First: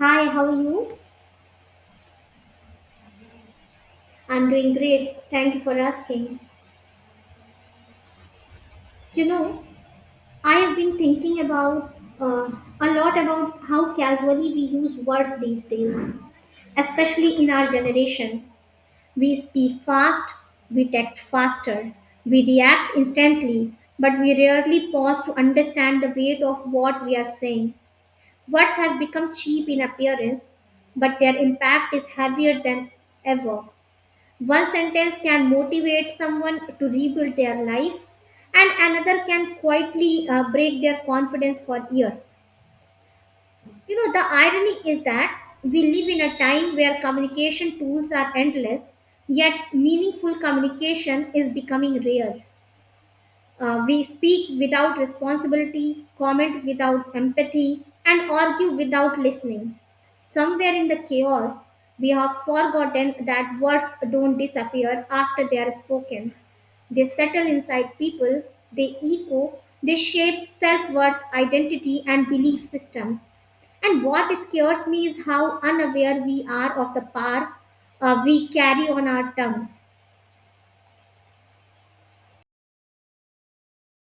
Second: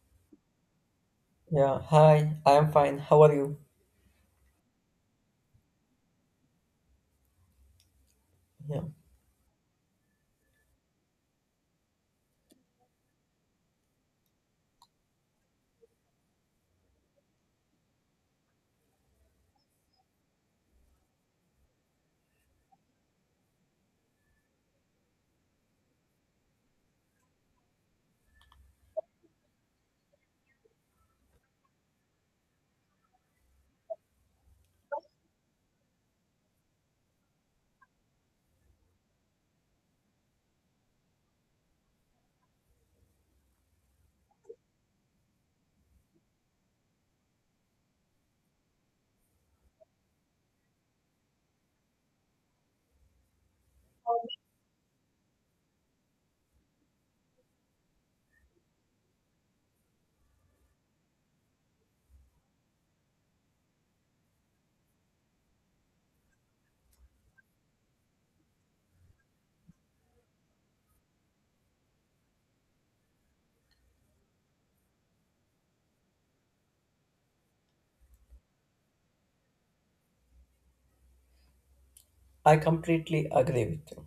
Hi, how are you? Yeah, hi, I am fine. How are you? I'm doing great. Thank you for asking. Yeah, You know, I have been thinking about uh, a lot about how casually we use words these days, especially in our generation. We speak fast, we text faster, we react instantly, but we rarely pause to understand the weight of what we are saying. Words have become cheap in appearance, but their impact is heavier than ever. One sentence can motivate someone to rebuild their life, and another can quietly break their confidence for years. You know, the irony is that we live in a time where communication tools are endless, yet meaningful communication is becoming rare. We speak without responsibility, comment without empathy, and argue without listening. Somewhere in the chaos, we have forgotten that words don't disappear after they are spoken. They settle inside people, they echo, they shape self worth, identity, and belief systems. And what scares me is how unaware we are of the power we carry on our tongues. I completely agree with you.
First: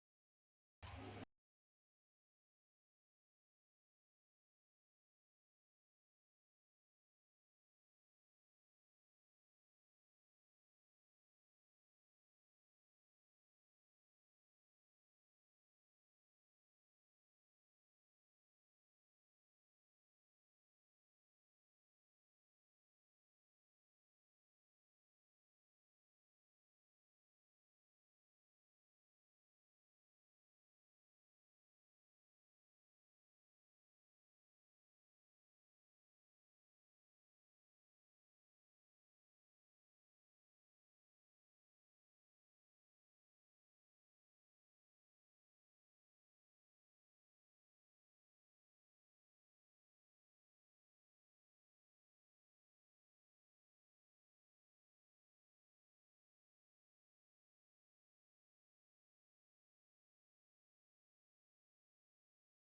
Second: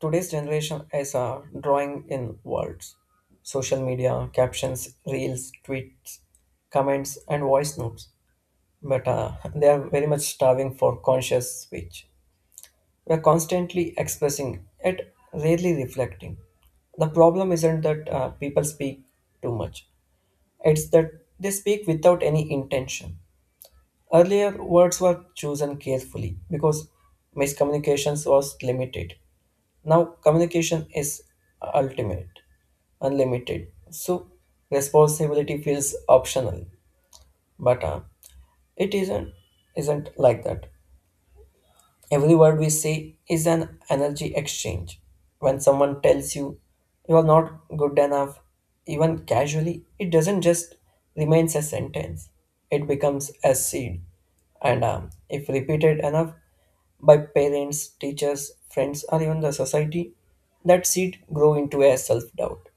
Today's generation is drawing in words. Social media, captions, reels, tweets, comments, and voice notes. But they are very much starving for conscious speech. We are constantly expressing it, rarely reflecting. The problem isn't that people speak too much, it's that they speak without any intention. Earlier, words were chosen carefully because miscommunications was limited. Now, communication is ultimate, unlimited. So, responsibility feels optional, but it isn't like that. Every word we say is an energy exchange. When someone tells you you are not good enough, even casually, it doesn't just remains a sentence. It becomes a seed. And If repeated enough by parents, teachers, friends, or even the society, that seed grow into a self-doubt.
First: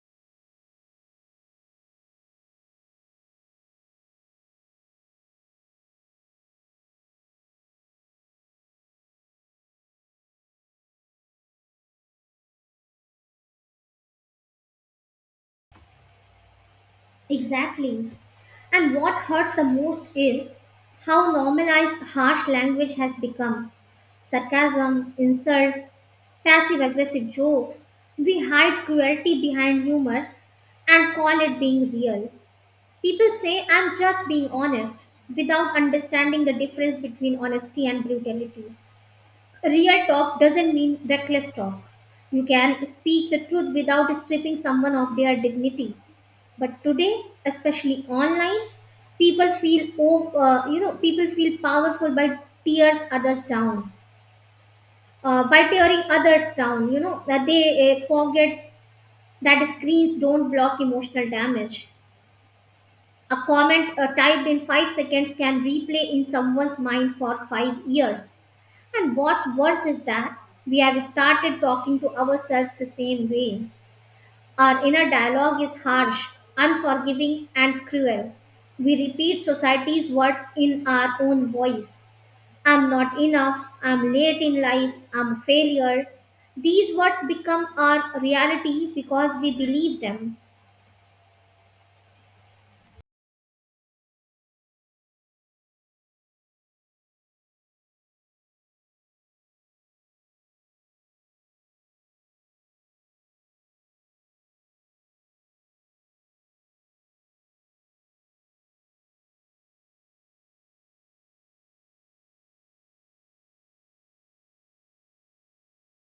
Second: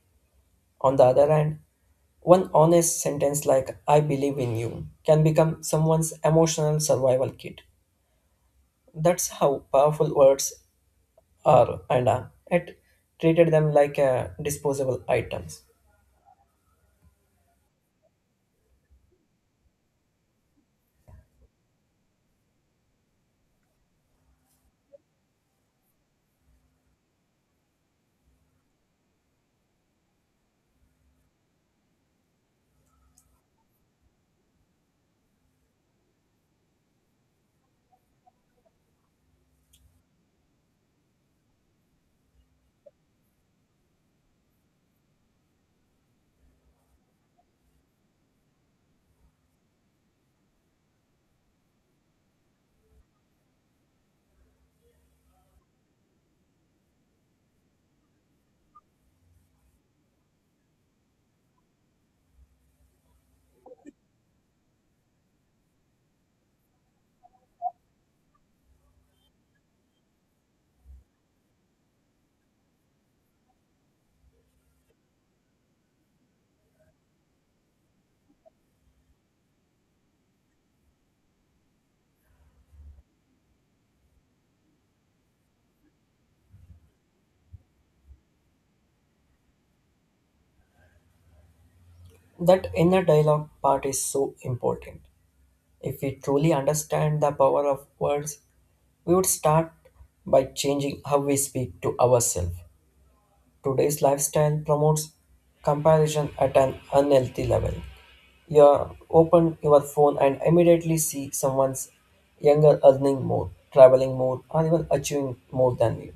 On the other hand, one honest sentence like I believe in you can become someone's emotional survival kit. That's how powerful words are and are. It treated them like disposable items. Exactly. And what hurts the most is how normalized harsh language has become sarcasm, insults, passive aggressive jokes. We hide cruelty behind humor and call it being real. People say, I'm just being honest, without understanding the difference between honesty and brutality. Real talk doesn't mean reckless talk. You can speak the truth without stripping someone of their dignity. But today, especially online, people feel oh, you know people feel powerful by tears others down, by tearing others down. You know that they forget that screens don't block emotional damage. A comment typed in five seconds can replay in someone's mind for five years. And what's worse is that we have started talking to ourselves the same way. Our inner dialogue is harsh, unforgiving, and cruel. We repeat society's words in our own voice. I'm not enough, I'm late in life, I'm a failure. These words become our reality because we believe them. That inner dialogue part is so important. If we truly understand the power of words, we would start by changing how we speak to ourselves. Today's lifestyle promotes comparison at an unhealthy level. You open your phone and immediately see someone's younger earning more, traveling more, or even achieving more than you.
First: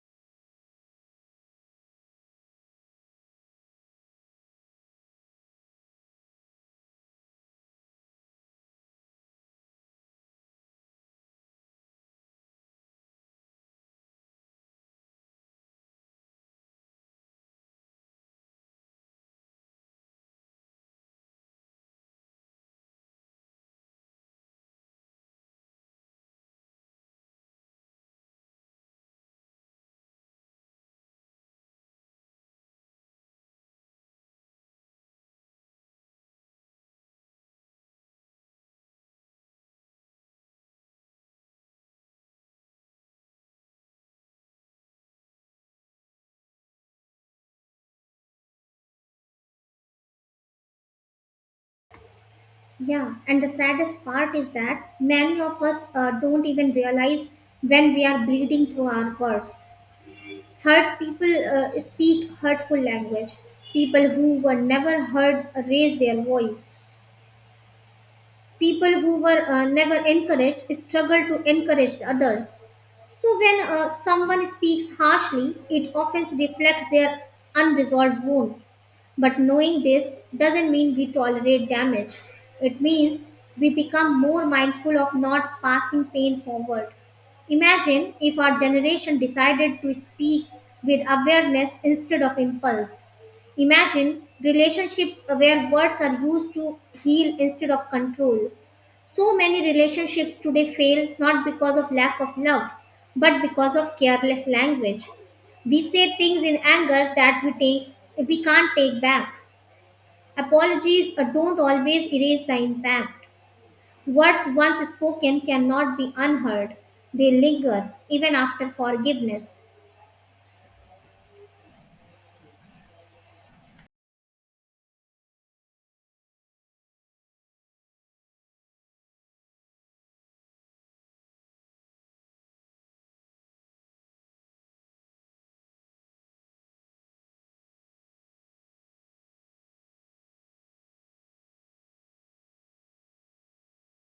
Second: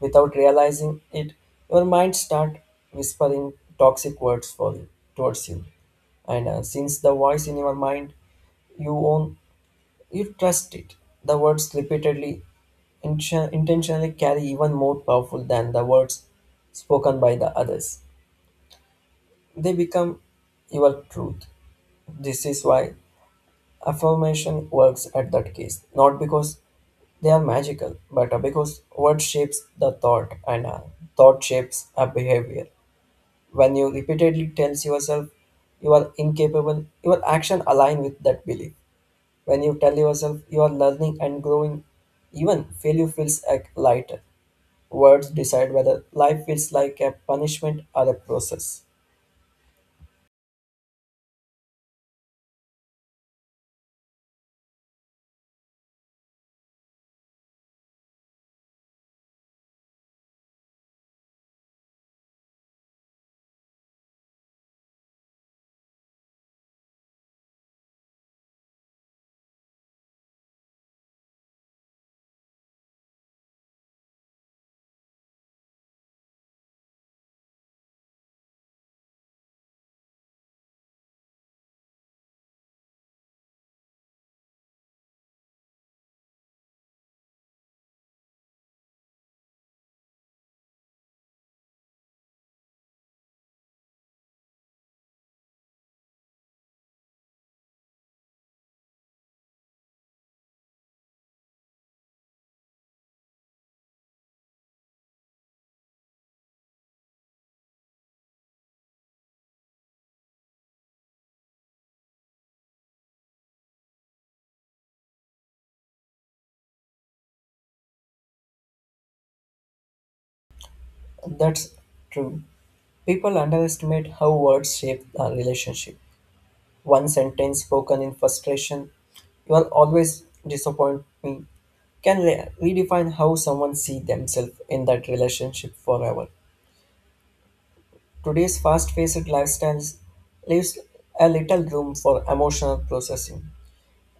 Without realizing it, your mind starts whispering toxic words for you, towards you. And Since the voice in your mind you own, you trust it. The words repeatedly intentionally carry even more powerful than the words spoken by the others. They become your truth. This is why affirmation works at that case, not because they are magical, but because word shapes the thought and thought shapes a behavior. When you repeatedly tell yourself you are incapable, your action align with that belief. When you tell yourself you are learning and growing, even failure feels like lighter. Words decide whether life feels like a punishment or a process. Yeah, and the saddest part is that many of us don't even realize when we are bleeding through our words. Hurt people speak hurtful language. People who were never heard raise their voice. People who were never encouraged struggle to encourage others. So, when someone speaks harshly, it often reflects their unresolved wounds. But knowing this doesn't mean we tolerate damage, it means we become more mindful of not passing pain forward. Imagine if our generation decided to speak with awareness instead of impulse. Imagine relationships where words are used to heal instead of control. So many relationships today fail not because of lack of love, but because of careless language. We say things in anger that we can't take back. Apologies don't always erase the impact. Words once spoken cannot be unheard. They linger even after forgiveness. That's true. People underestimate how words shape a relationship. One sentence spoken in frustration, you will always disappoint me, can redefine how someone sees themselves in that relationship forever. Today's fast-paced lifestyles leaves a little room for emotional processing.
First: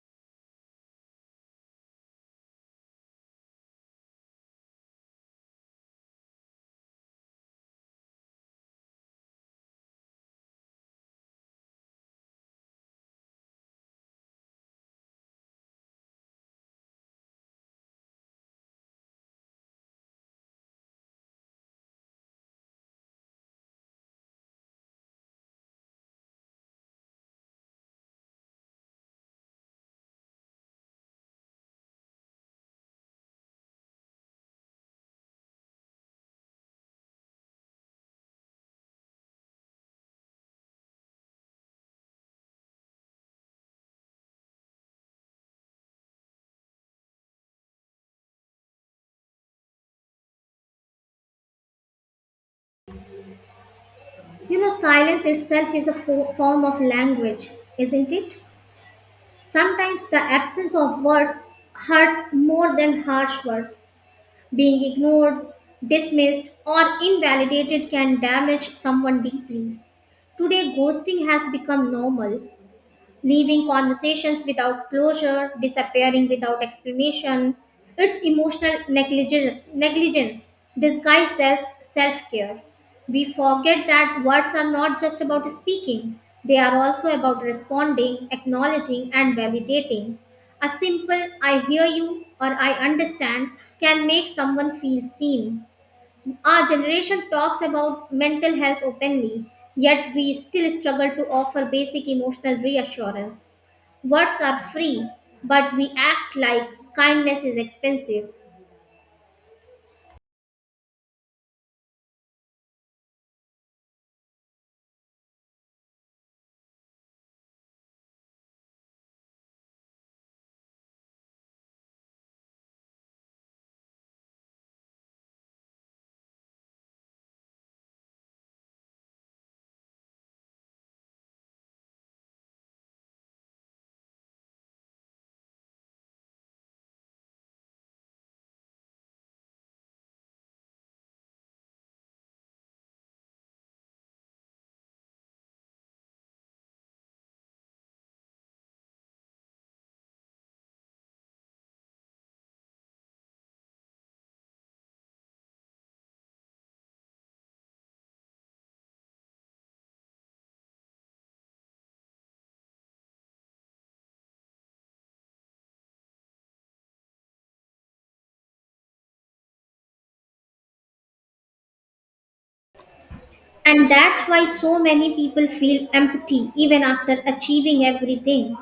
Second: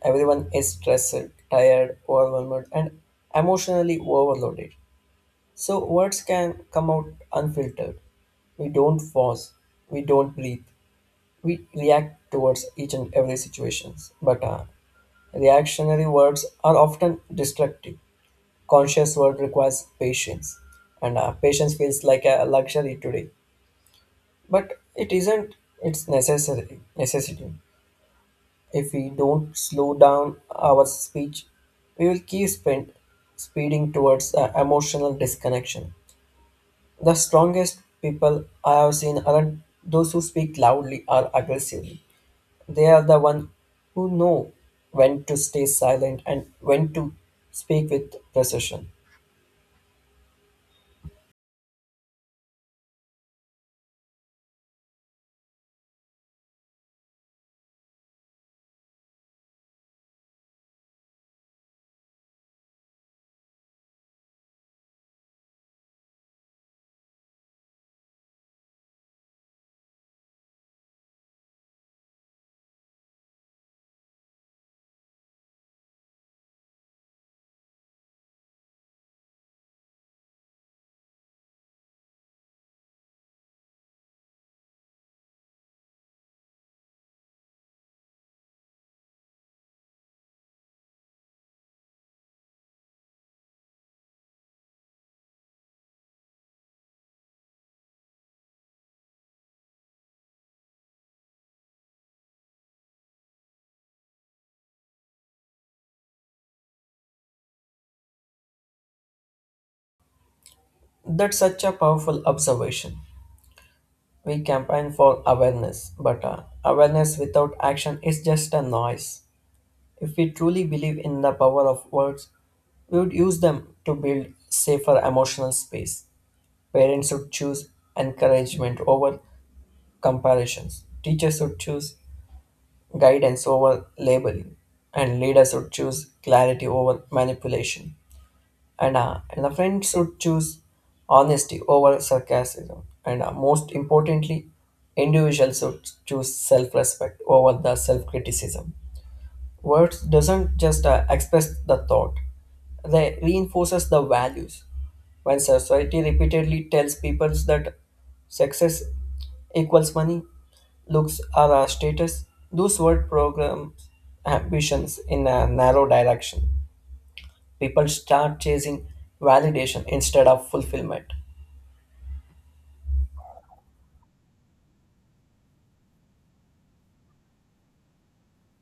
Everyone is stressed, tired, overwhelmed, and emotionally overloaded. So words can come out unfiltered. We don't pause. We don't breathe. We react towards each and every situations. But reactionary words are often destructive. Conscious word requires patience, and patience feels like a luxury today. But it isn't, its necessary necessity. If we don't slow down our speech, we will keep speeding towards emotional disconnection. The strongest people I have seen aren't those who speak loudly or aggressively. They are the one who know when to stay silent and when to speak with precision. You know, silence itself is a form of language, isn't it? Sometimes the absence of words hurts more than harsh words. Being ignored, dismissed, or invalidated can damage someone deeply. Today, ghosting has become normal, leaving conversations without closure, disappearing without explanation. It's emotional negligence disguised as self care. We forget that words are not just about speaking, they are also about responding, acknowledging, and validating. A simple I hear you or I understand can make someone feel seen. Our generation talks about mental health openly, yet we still struggle to offer basic emotional reassurance. Words are free, but we act like kindness is expensive. That's such a powerful observation. We campaign for awareness, but awareness without action is just a noise. If we truly believe in the power of words, we would use them to build safer emotional space. Parents should choose encouragement over comparisons. Teachers should choose guidance over labeling. And leaders should choose clarity over manipulation. And the friend should choose honesty over sarcasm, and most importantly individuals should choose self-respect over the self-criticism. Words doesn't just express the thought, they reinforces the values. When society repeatedly tells people that success equals money, looks are our status, those word programs ambitions in a narrow direction. People start chasing validation instead of fulfillment. And that's why so many people feel empty even after achieving everything.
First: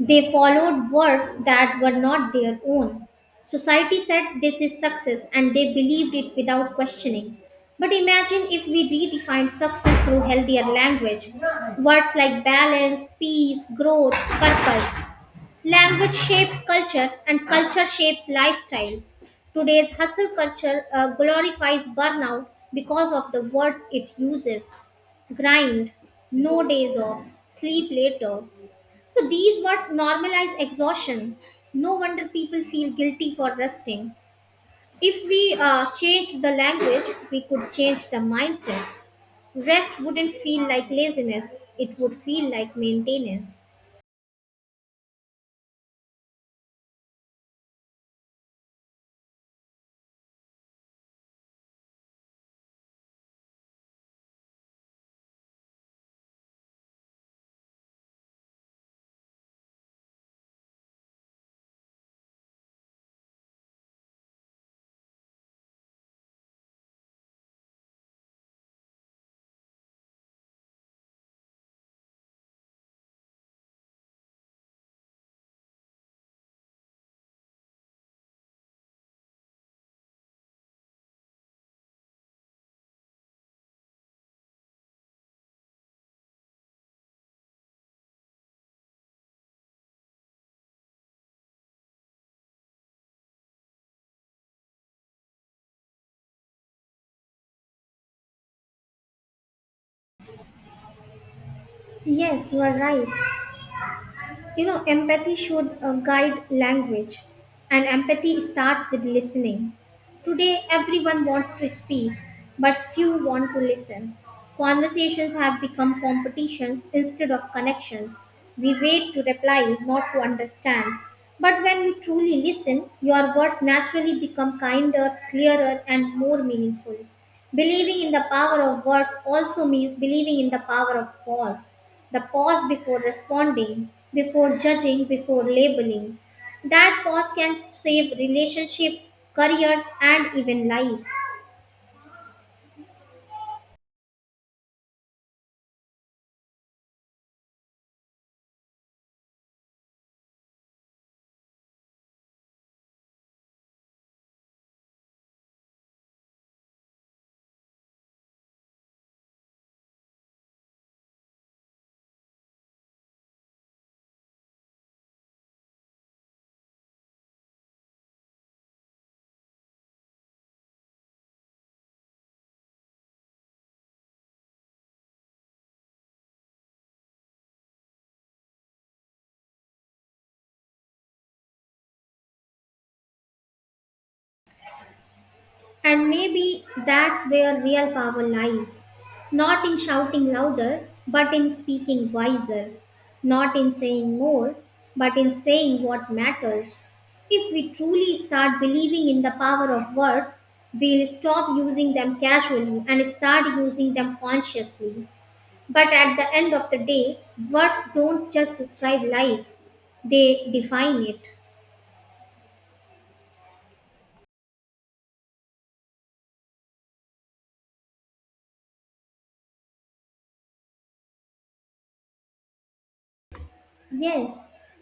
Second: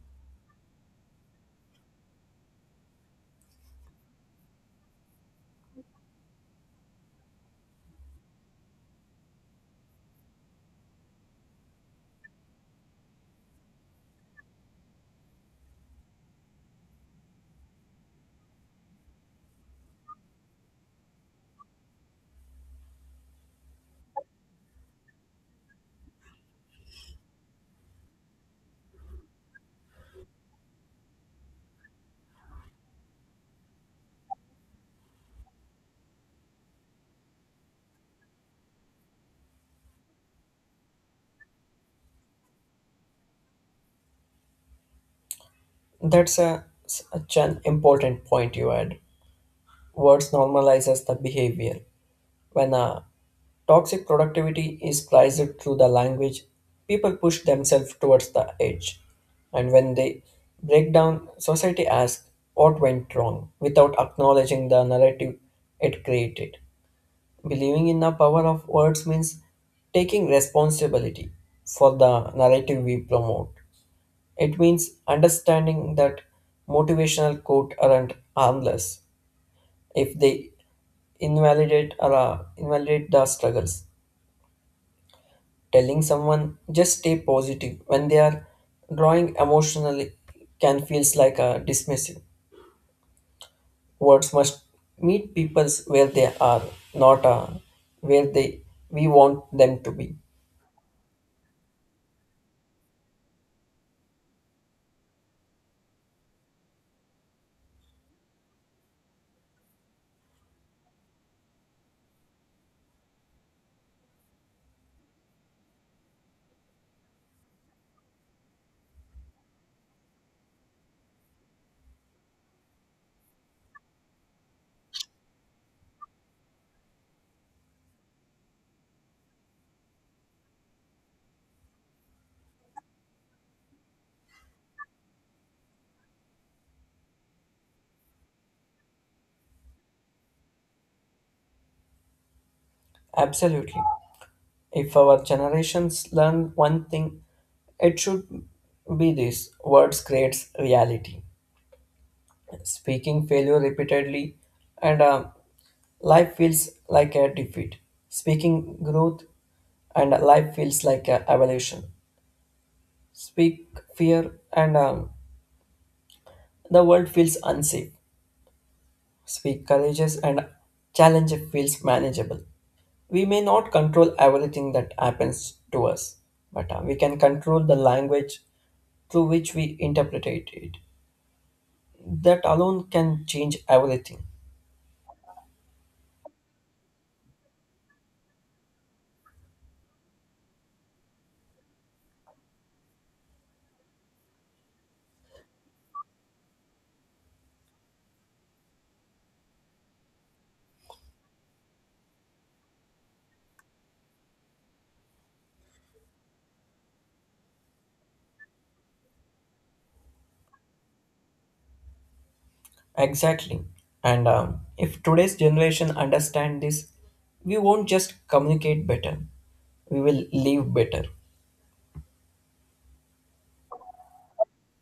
They followed words that were not their own. Society said this is success and they believed it without questioning. But imagine if we redefined success through healthier language. Words like balance, peace, growth, purpose. Language shapes culture and culture shapes lifestyle. Today's hustle culture glorifies burnout because of the words it uses grind, no days off, sleep later. So these words normalize exhaustion. No wonder people feel guilty for resting. If we changed the language, we could change the mindset. Rest wouldn't feel like laziness, it would feel like maintenance. That's a, such an important point you had. Words normalizes the behavior. When a toxic productivity is priced through the language, people push themselves towards the edge. And when they break down, society asks what went wrong without acknowledging the narrative it created. Believing in the power of words means taking responsibility for the narrative we promote. It means understanding that motivational quote aren't harmless if they invalidate the struggles. Telling someone just stay positive when they are drawing emotionally can feels like a dismissive. Words must meet people's where they are, not where they we want them to be. Yes, you are right. You know, empathy should guide language, and empathy starts with listening. Today, everyone wants to speak, but few want to listen. Conversations have become competitions instead of connections. We wait to reply, not to understand. But when you truly listen, your words naturally become kinder, clearer, and more meaningful. Believing in the power of words also means believing in the power of pause. The pause before responding, before judging, before labeling. That pause can save relationships, careers, and even lives. Absolutely. If our generations learn one thing, it should be this: words creates reality. Speaking failure repeatedly, and life feels like a defeat. Speaking growth, and life feels like a evolution. Speak fear, and the world feels unsafe. Speak courageous, and challenge feels manageable. We may not control everything that happens to us, but we can control the language through which we interpret it. That alone can change everything. And maybe that's where real power lies. Not in shouting louder, but in speaking wiser. Not in saying more, but in saying what matters. If we truly start believing in the power of words, we'll stop using them casually and start using them consciously. But at the end of the day, words don't just describe life, they define it. Exactly. And If today's generation understand this, we won't just communicate better, we will live better. Yes,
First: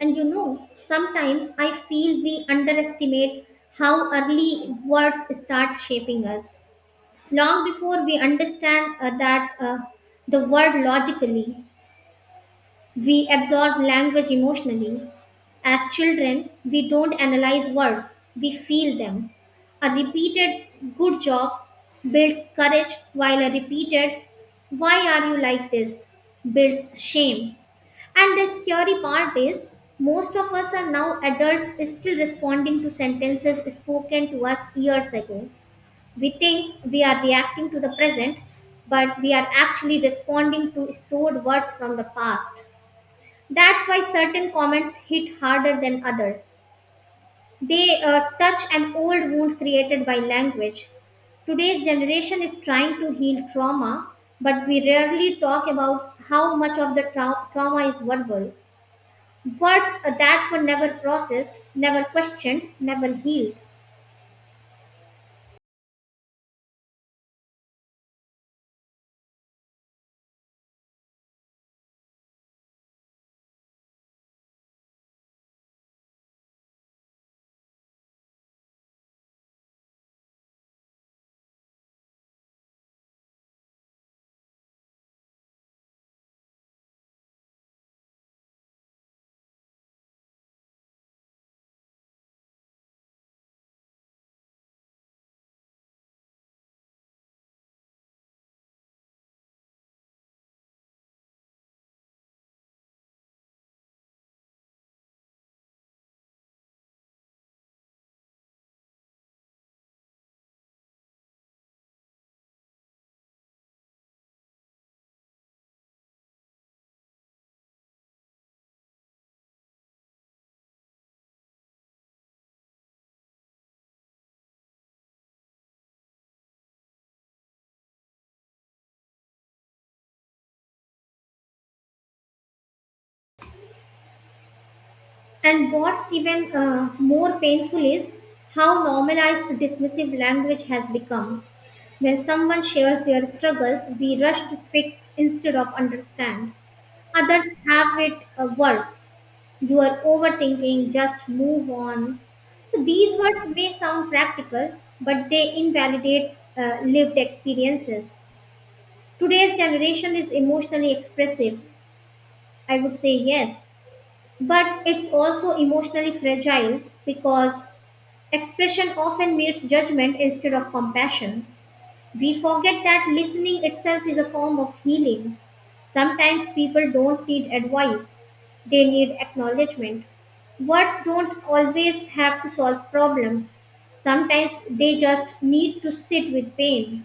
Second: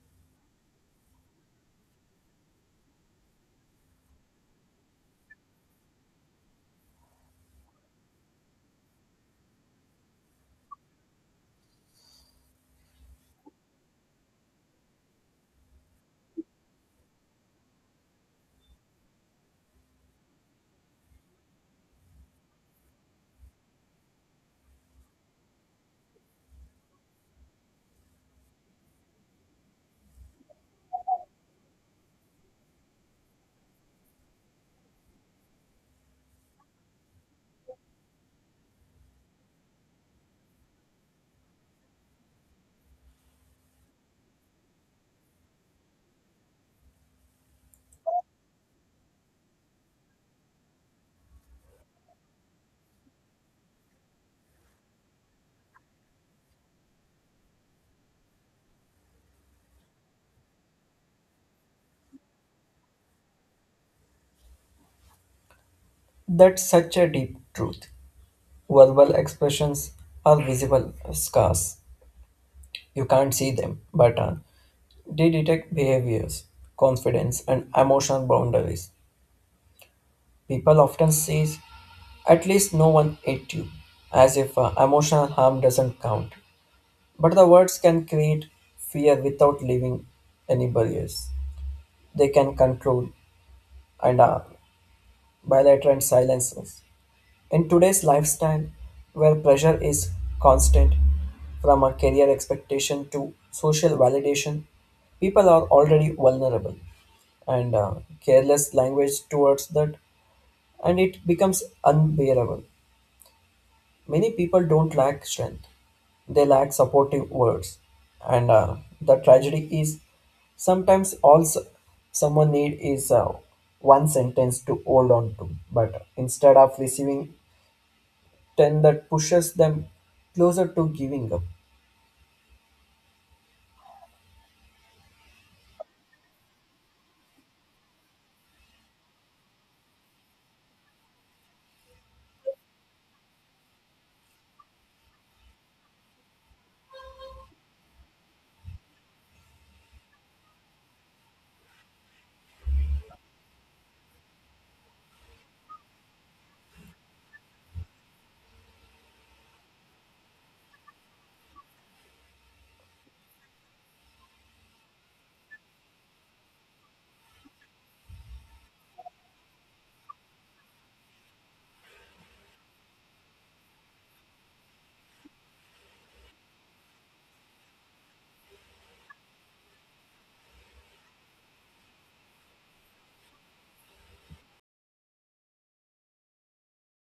and you know, sometimes I feel we underestimate how early words start shaping us. Long before we understand that the word logically, we absorb language emotionally. As children, we don't analyze words, we feel them. A repeated good job builds courage, while a repeated why are you like this builds shame. And the scary part is, most of us are now adults still responding to sentences spoken to us years ago. We think we are reacting to the present, but we are actually responding to stored words from the past. That's why certain comments hit harder than others. They touch an old wound created by language. Today's generation is trying to heal trauma, but we rarely talk about how much of the trauma is verbal. Words that were never processed, never questioned, never healed. That's such a deep truth. Verbal expressions are visible scars. You can't see them, but they detect behaviors, confidence, and emotional boundaries. People often say, at least no one ate you, as if emotional harm doesn't count. But the words can create fear without leaving any barriers. They can control and bilater and silence us. In today's lifestyle, where pressure is constant from a career expectation to social validation, people are already vulnerable and careless language towards that, and it becomes unbearable. Many people don't lack strength, they lack supportive words. And The tragedy is sometimes someone need is one sentence to hold on to, but instead of receiving 10 that pushes them closer to giving up. And what's even more painful is how normalized dismissive language has become. When someone shares their struggles, we rush to fix instead of understand. Others have it worse. You are overthinking, just move on. So these words may sound practical, but they invalidate lived experiences. Today's generation is emotionally expressive. I would say yes, but it's also emotionally fragile because expression often meets judgment instead of compassion. We forget that listening itself is a form of healing. Sometimes people don't need advice, they need acknowledgement. Words don't always have to solve problems. Sometimes they just need to sit with pain,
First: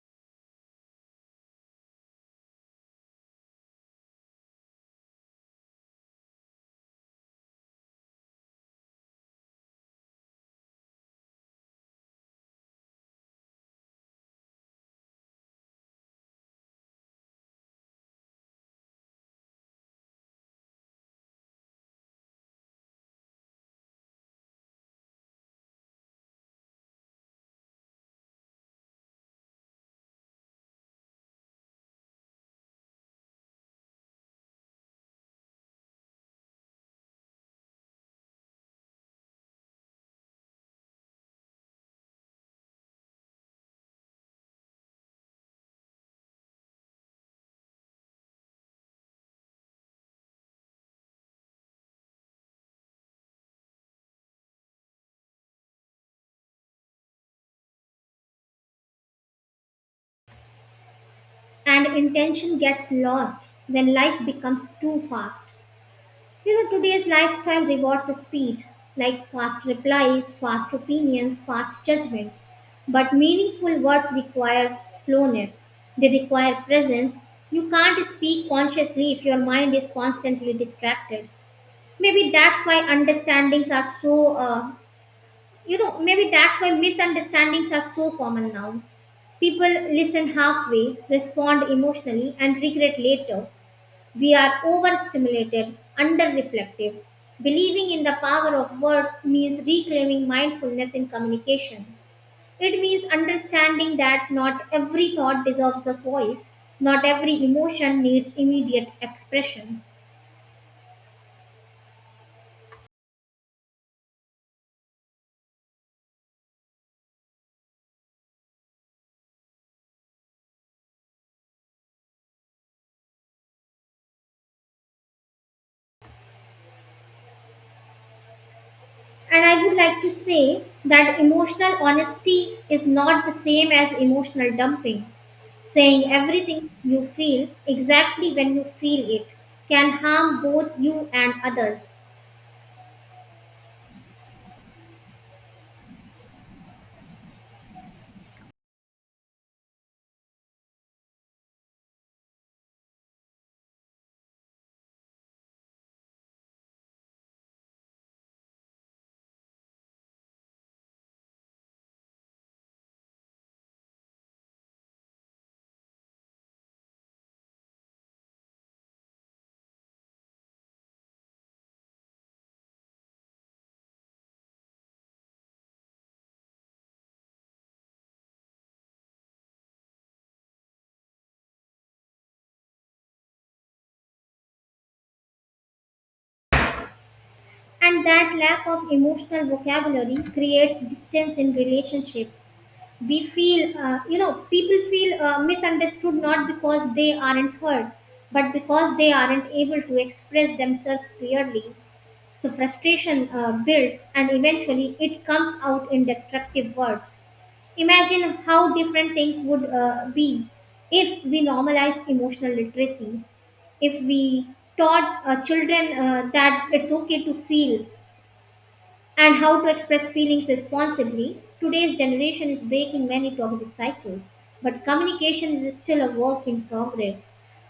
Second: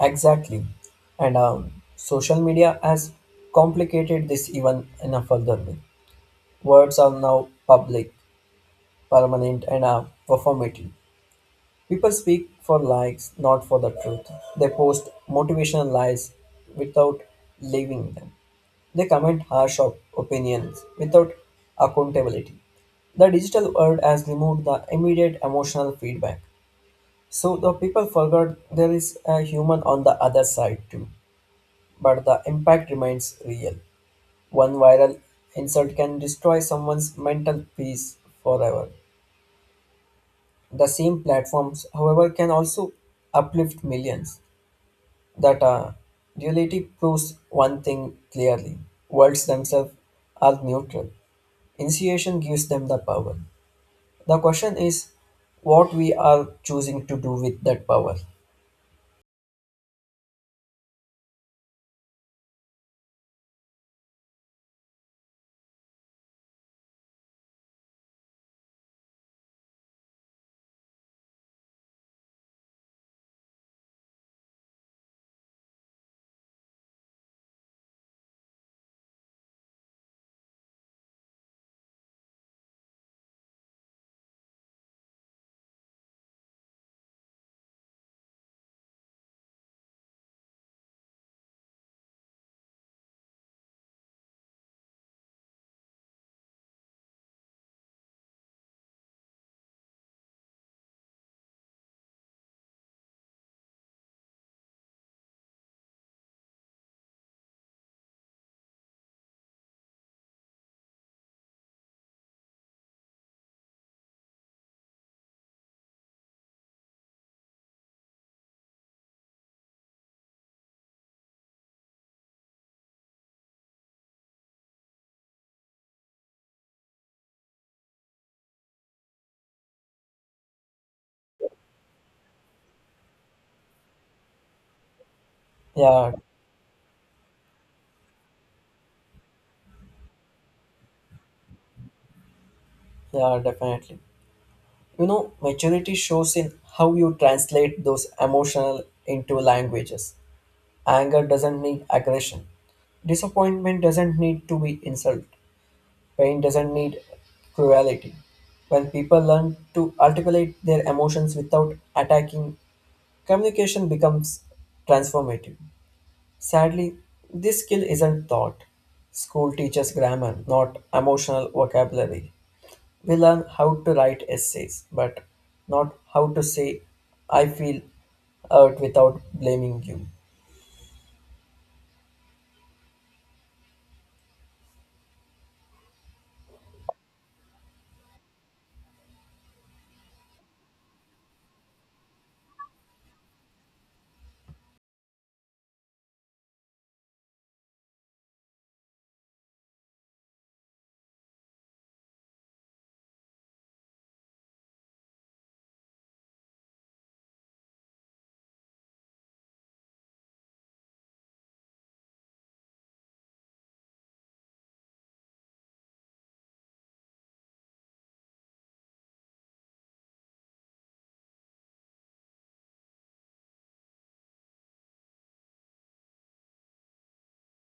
Exactly. And Social media has complicated this even in a further way. Words are now public, permanent, and performative. People speak for likes, not for the truth. They post motivational lies without living them. They comment opinions without accountability. The digital world has removed the immediate emotional feedback. So the people forgot there is a human on the other side too. But the impact remains real. One viral insult can destroy someone's mental peace forever. The same platforms, however, can also uplift millions. That duality proves one thing clearly, worlds themselves are neutral. Initiation gives them the power. The question is what we are choosing to do with that power. and intention gets lost when life becomes too fast. You know, today's lifestyle rewards speed, like fast replies, fast opinions, fast judgments. But meaningful words require slowness, they require presence. You can't speak consciously if your mind is constantly distracted. Maybe that's why understandings are so, you know, Maybe that's why misunderstandings are so common now. People listen halfway, respond emotionally, and regret later. We are overstimulated, under reflective. Believing in the power of words means reclaiming mindfulness in communication. It means understanding that not every thought deserves a voice, not every emotion needs immediate expression. And I would like to say that emotional honesty is not the same as emotional dumping. Yeah, Saying everything you feel exactly when you feel it can harm both you and others. yeah, definitely. You know, maturity shows in how you translate those emotional into languages. Anger doesn't need aggression. Disappointment doesn't need to be insult. Pain doesn't need cruelty. When people learn to articulate their emotions without attacking, communication becomes transformative. Sadly, this skill isn't taught. School teaches grammar, not emotional vocabulary. We learn how to write essays, but not how to say, I feel hurt without blaming you. And that lack of emotional vocabulary creates distance in relationships. We feel, you know, people feel misunderstood not because they aren't heard, but because they aren't able to express themselves clearly. So frustration builds and eventually it comes out in destructive words. Imagine how different things would be if we normalize emotional literacy if we taught children that it's okay to feel and how to express feelings responsibly. Today's generation is breaking many toxic cycles, but communication is still a work in progress.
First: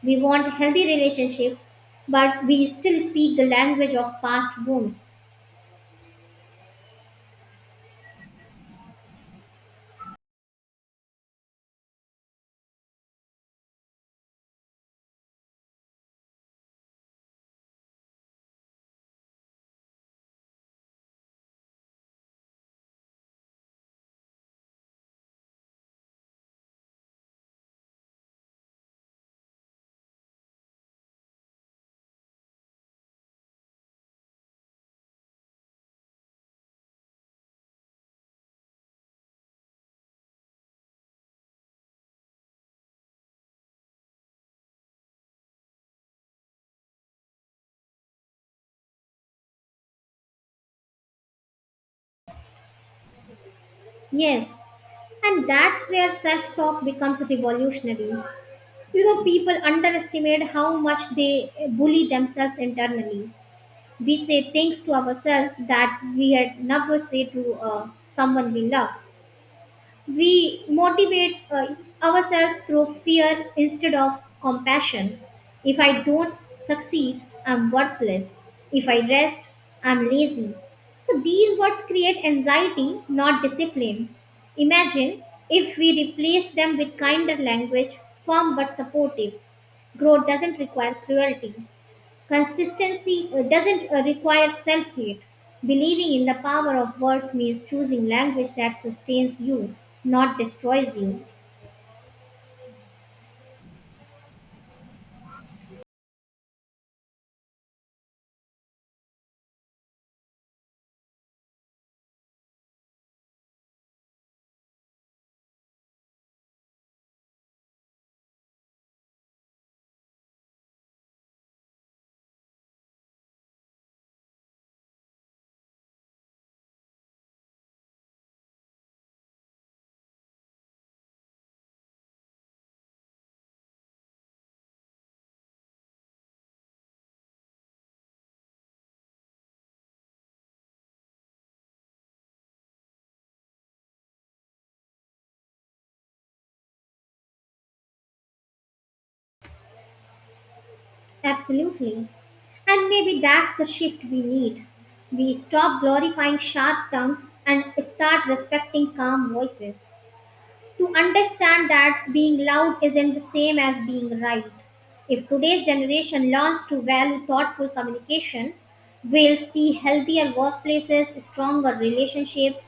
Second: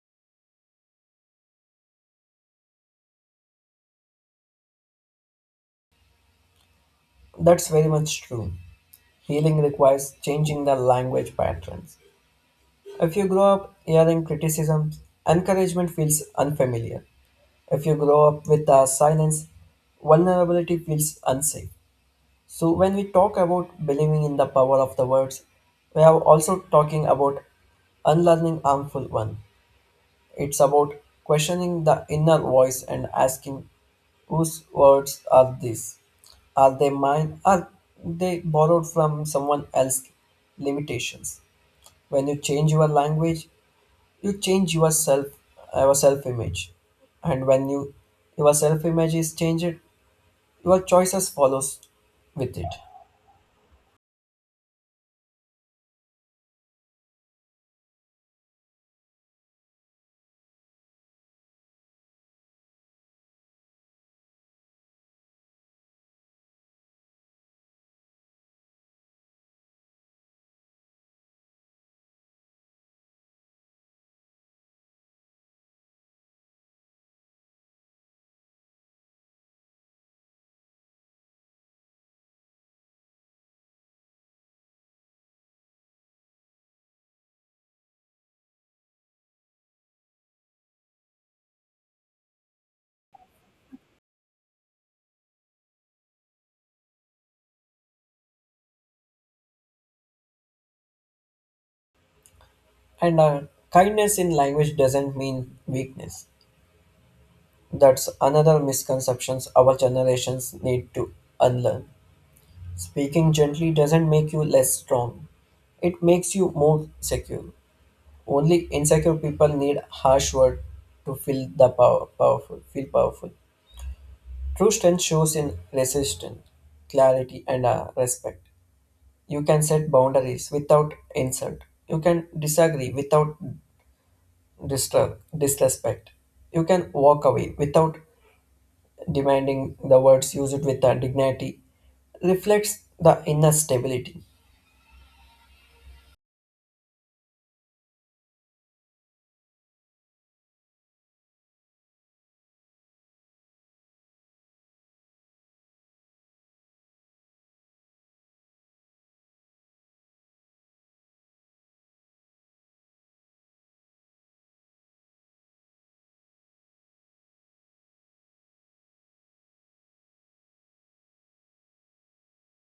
We want healthy relationships, but we still speak the language of past wounds. That's very much true. Healing requires changing the language patterns. If you grow up hearing criticism, encouragement feels unfamiliar. If you grow up with silence, vulnerability feels unsafe. So, when we talk about believing in the power of the words, we are also talking about unlearning harmful one. It's about questioning the inner voice and asking whose words are these? Are they mine? Are they borrowed from someone else's limitations? When you change your language, you change yourself, your self image, and when your self image is changed, your choices follows with it. Yes, and that's where self talk becomes revolutionary. You know, people underestimate how much they bully themselves internally. We say things to ourselves that we had never said to someone we love. We motivate ourselves through fear instead of compassion. If I don't succeed, I'm worthless. If I rest, I'm lazy. So these words create anxiety, not discipline. Imagine if we replace them with kinder language, firm but supportive. Growth doesn't require cruelty. Consistency doesn't require self hate. Believing in the power of words means choosing language that sustains you, not destroys you. And kindness in language doesn't mean weakness. That's another misconceptions our generations need to unlearn. Speaking gently doesn't make you less strong, it makes you more secure. Only insecure people need harsh word to feel powerful. True strength shows in resistance, clarity, and respect. You can set boundaries without insult. You can disagree without disrespect. You can walk away without demanding. The words used with dignity reflects the inner stability. Absolutely. And maybe that's the shift we need. We stop glorifying sharp tongues and start respecting calm voices. To understand that being loud isn't the same as being right. If today's generation learns to value thoughtful communication, we'll see healthier workplaces, stronger relationships,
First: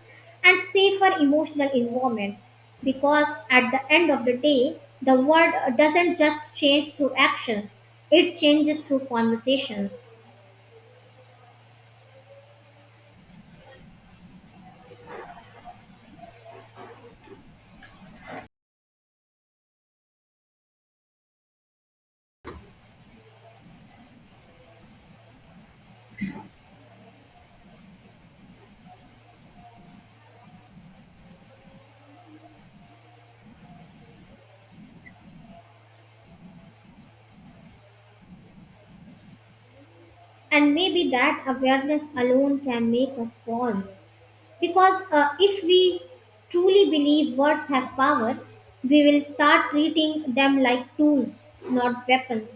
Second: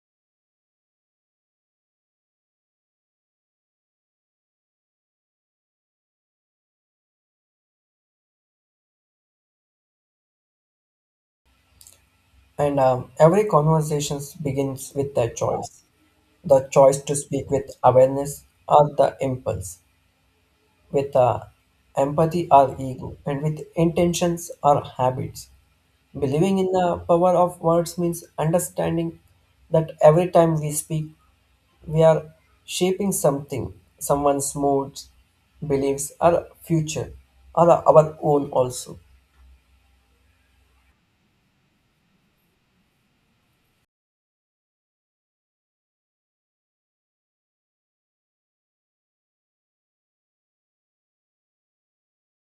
and safer emotional environments. Because at the end of the day, the world doesn't just change through actions, it changes through conversations. And Every conversation begins with a choice, the choice to speak with awareness or the impulse, with empathy or ego, and with intentions or habits. Believing in the power of words means understanding that every time we speak, we are shaping something, someone's moods, beliefs, or future, or our own also. And maybe that awareness alone can make us pause. Because if we truly believe words have power, we will start treating them like tools, not weapons.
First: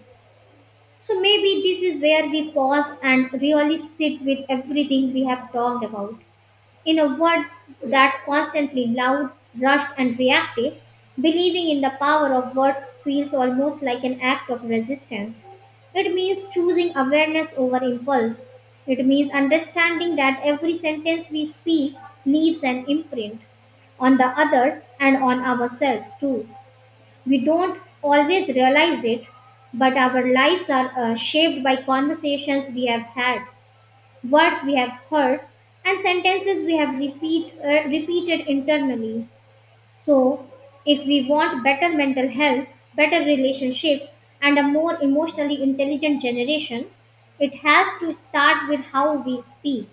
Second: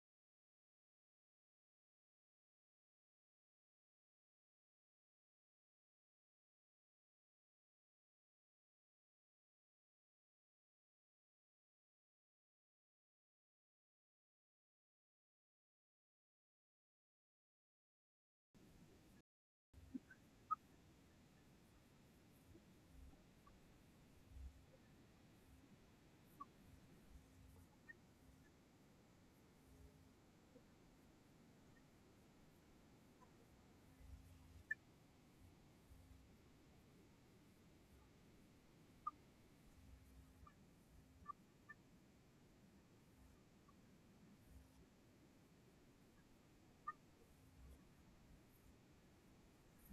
So maybe this is where we pause and really sit with everything we have talked about. In a world that's constantly loud, rushed, and reactive, believing in the power of words feels almost like an act of resistance. It means choosing awareness over impulse. It means understanding that every sentence we speak leaves an imprint on the others and on ourselves too. We don't always realize it, but our lives are shaped by conversations we have had, words we have heard, and sentences we have repeated internally. So, if we want better mental health, better relationships, and a more emotionally intelligent generation, it has to start with how we speak,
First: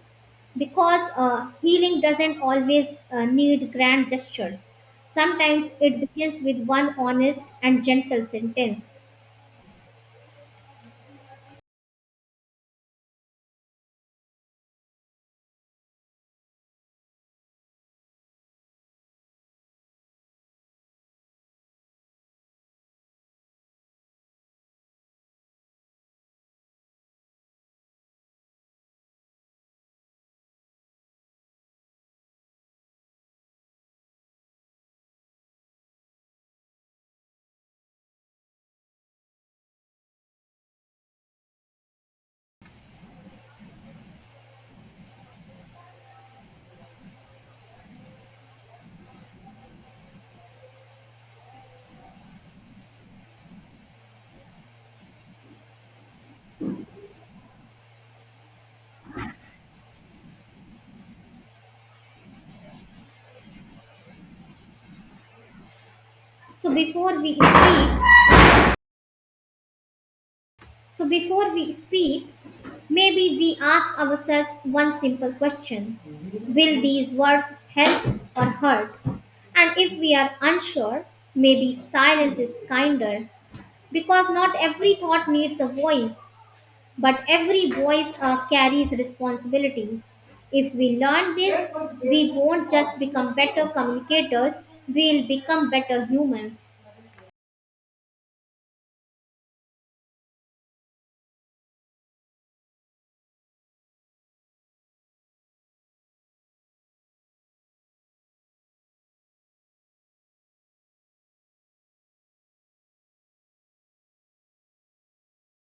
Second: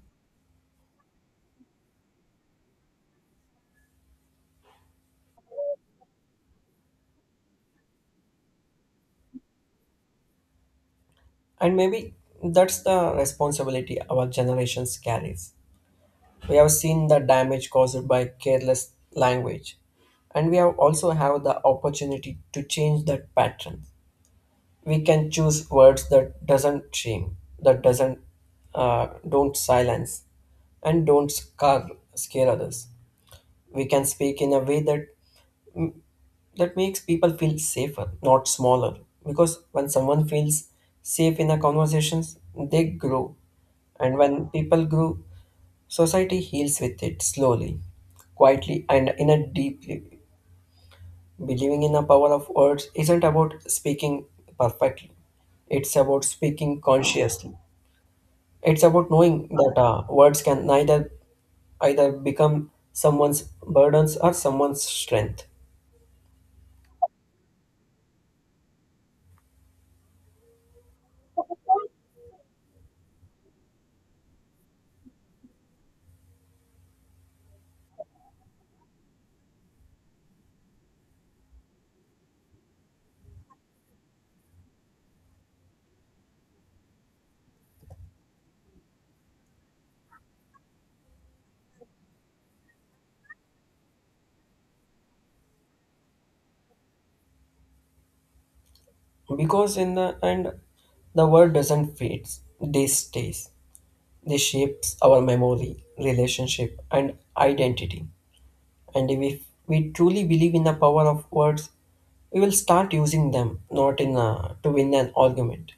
because healing doesn't always need grand gestures. Sometimes it begins with one honest and gentle sentence. And maybe that's the responsibility our generations carries. We have seen the damage caused by careless language, and we have also have the opportunity to change that pattern. We can choose words that doesn't shame, that doesn't don't silence, and don't scare others. We can speak in a way that makes people feel safer, not smaller. Because when someone feels safe in a conversations, they grow, and when people grow, society heals with it slowly, quietly, and in a deeply. Believing in the power of words isn't about speaking perfectly. It's about speaking consciously. It's about knowing that words can neither either become someone's burdens or someone's strength. So before we speak, so before we speak, maybe we ask ourselves one simple question. Will these words help or hurt? And if we are unsure, maybe silence is kinder, because not every thought needs a voice, but every voice carries responsibility. If we learn this, we won't just become better communicators, we'll become better humans. Because in the end, the world doesn't fade. They stays. They shapes our memory, relationship, and identity. And if we truly believe in the power of words, we will start using them not in to win an argument,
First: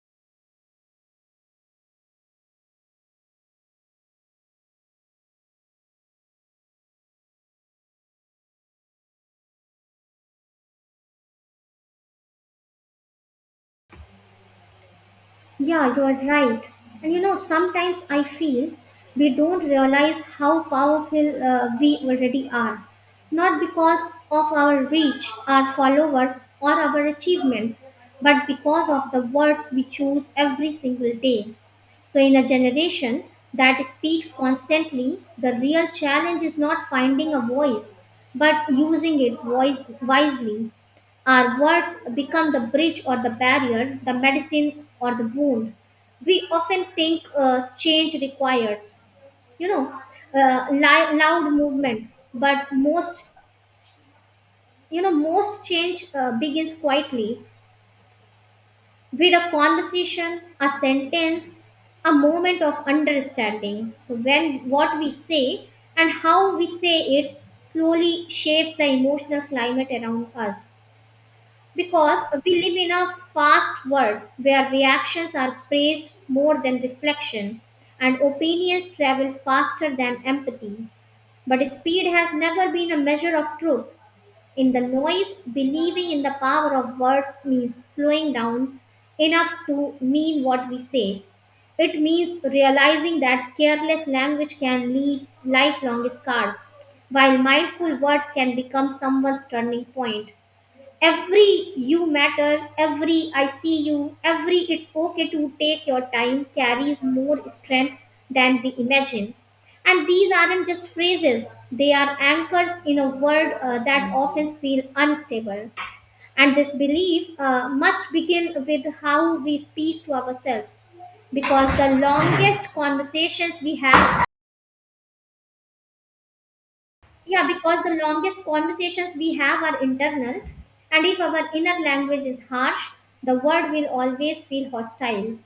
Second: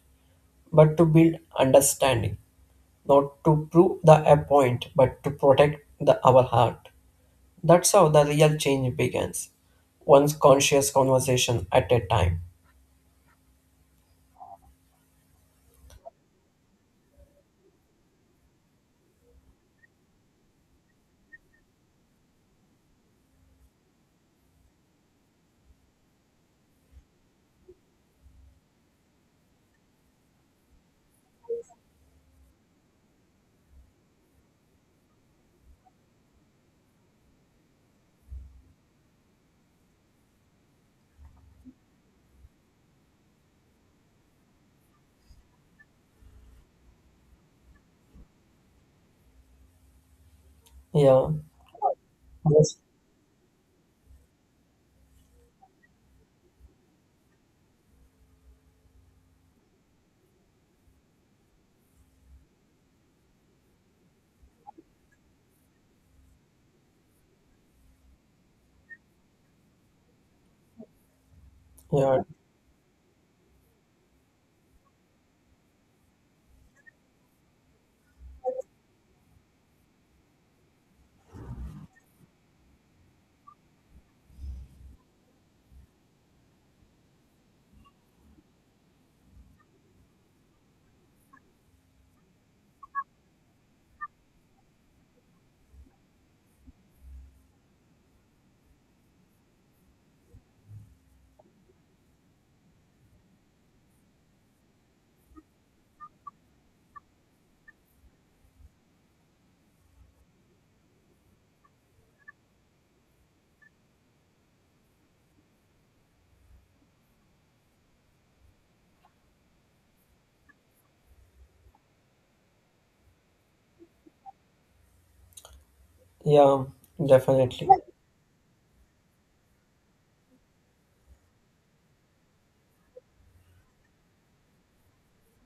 but to build understanding. Not to prove the a point, but to protect the our heart. That's how the real change begins. One conscious conversation at a time. Yeah, you are right. And you know, sometimes I feel we don't realize how powerful we already are. Not because of our reach, our followers, or our achievements, but because of the words we choose every single day. So, in a generation that speaks constantly, the real challenge is not finding a voice, but using it voice wisely. Our words become the bridge or the barrier, the medicine or the wound. We often think change requires, you know, Yeah. loud movements, but Yes. most, most change begins quietly, with a conversation, a sentence, a moment of understanding. So when what we say and how we say it slowly shapes the emotional climate around us, Yeah. because we live in a fast world where reactions are praised more than reflection and opinions travel faster than empathy. But speed has never been a measure of truth. In the noise, believing in the power of words means slowing down enough to mean what we say. It means realizing that careless language can leave lifelong scars, while mindful words can become someone's turning point. Every "you matter," every "I see you," every "it's okay to take your time" carries more strength than we imagine. And these aren't just phrases, they are anchors in a world that often feels unstable. And this belief must begin with how we speak to ourselves, because the longest conversations we have. Yeah. Yeah, Definitely. because the longest conversations we have are internal, and if our inner language is harsh, the world will always feel hostile.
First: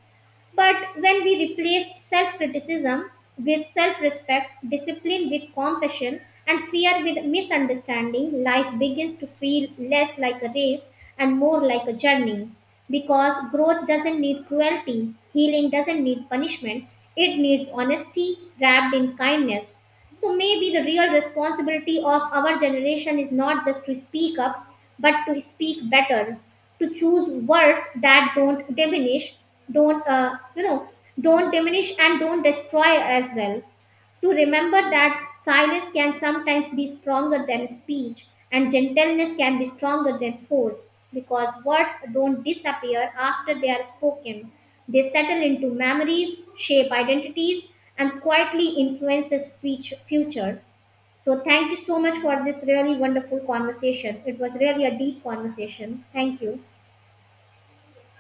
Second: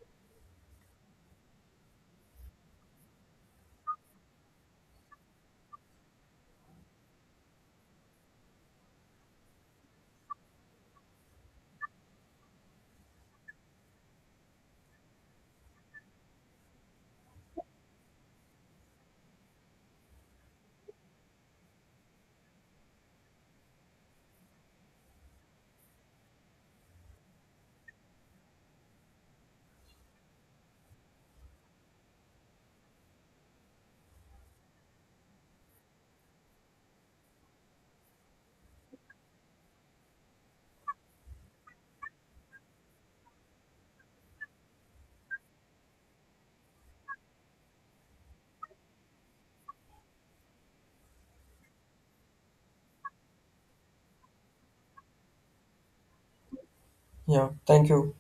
But when we replace self criticism with self respect, discipline with compassion, and fear with misunderstanding, life begins to feel less like a race and more like a journey. Because growth doesn't need cruelty, healing doesn't need punishment, it needs honesty wrapped in kindness. So maybe the real responsibility of our generation is not just to speak up, but to speak better, to choose words that don't diminish, don't you know, don't diminish and don't destroy as well, to remember that silence can sometimes be stronger than speech and gentleness can be stronger than force, because words don't disappear after they are spoken. They settle into memories, shape identities, and quietly influences future. So thank you so much for this really wonderful conversation. It was really a deep conversation. Thank you. Yeah. Thank you.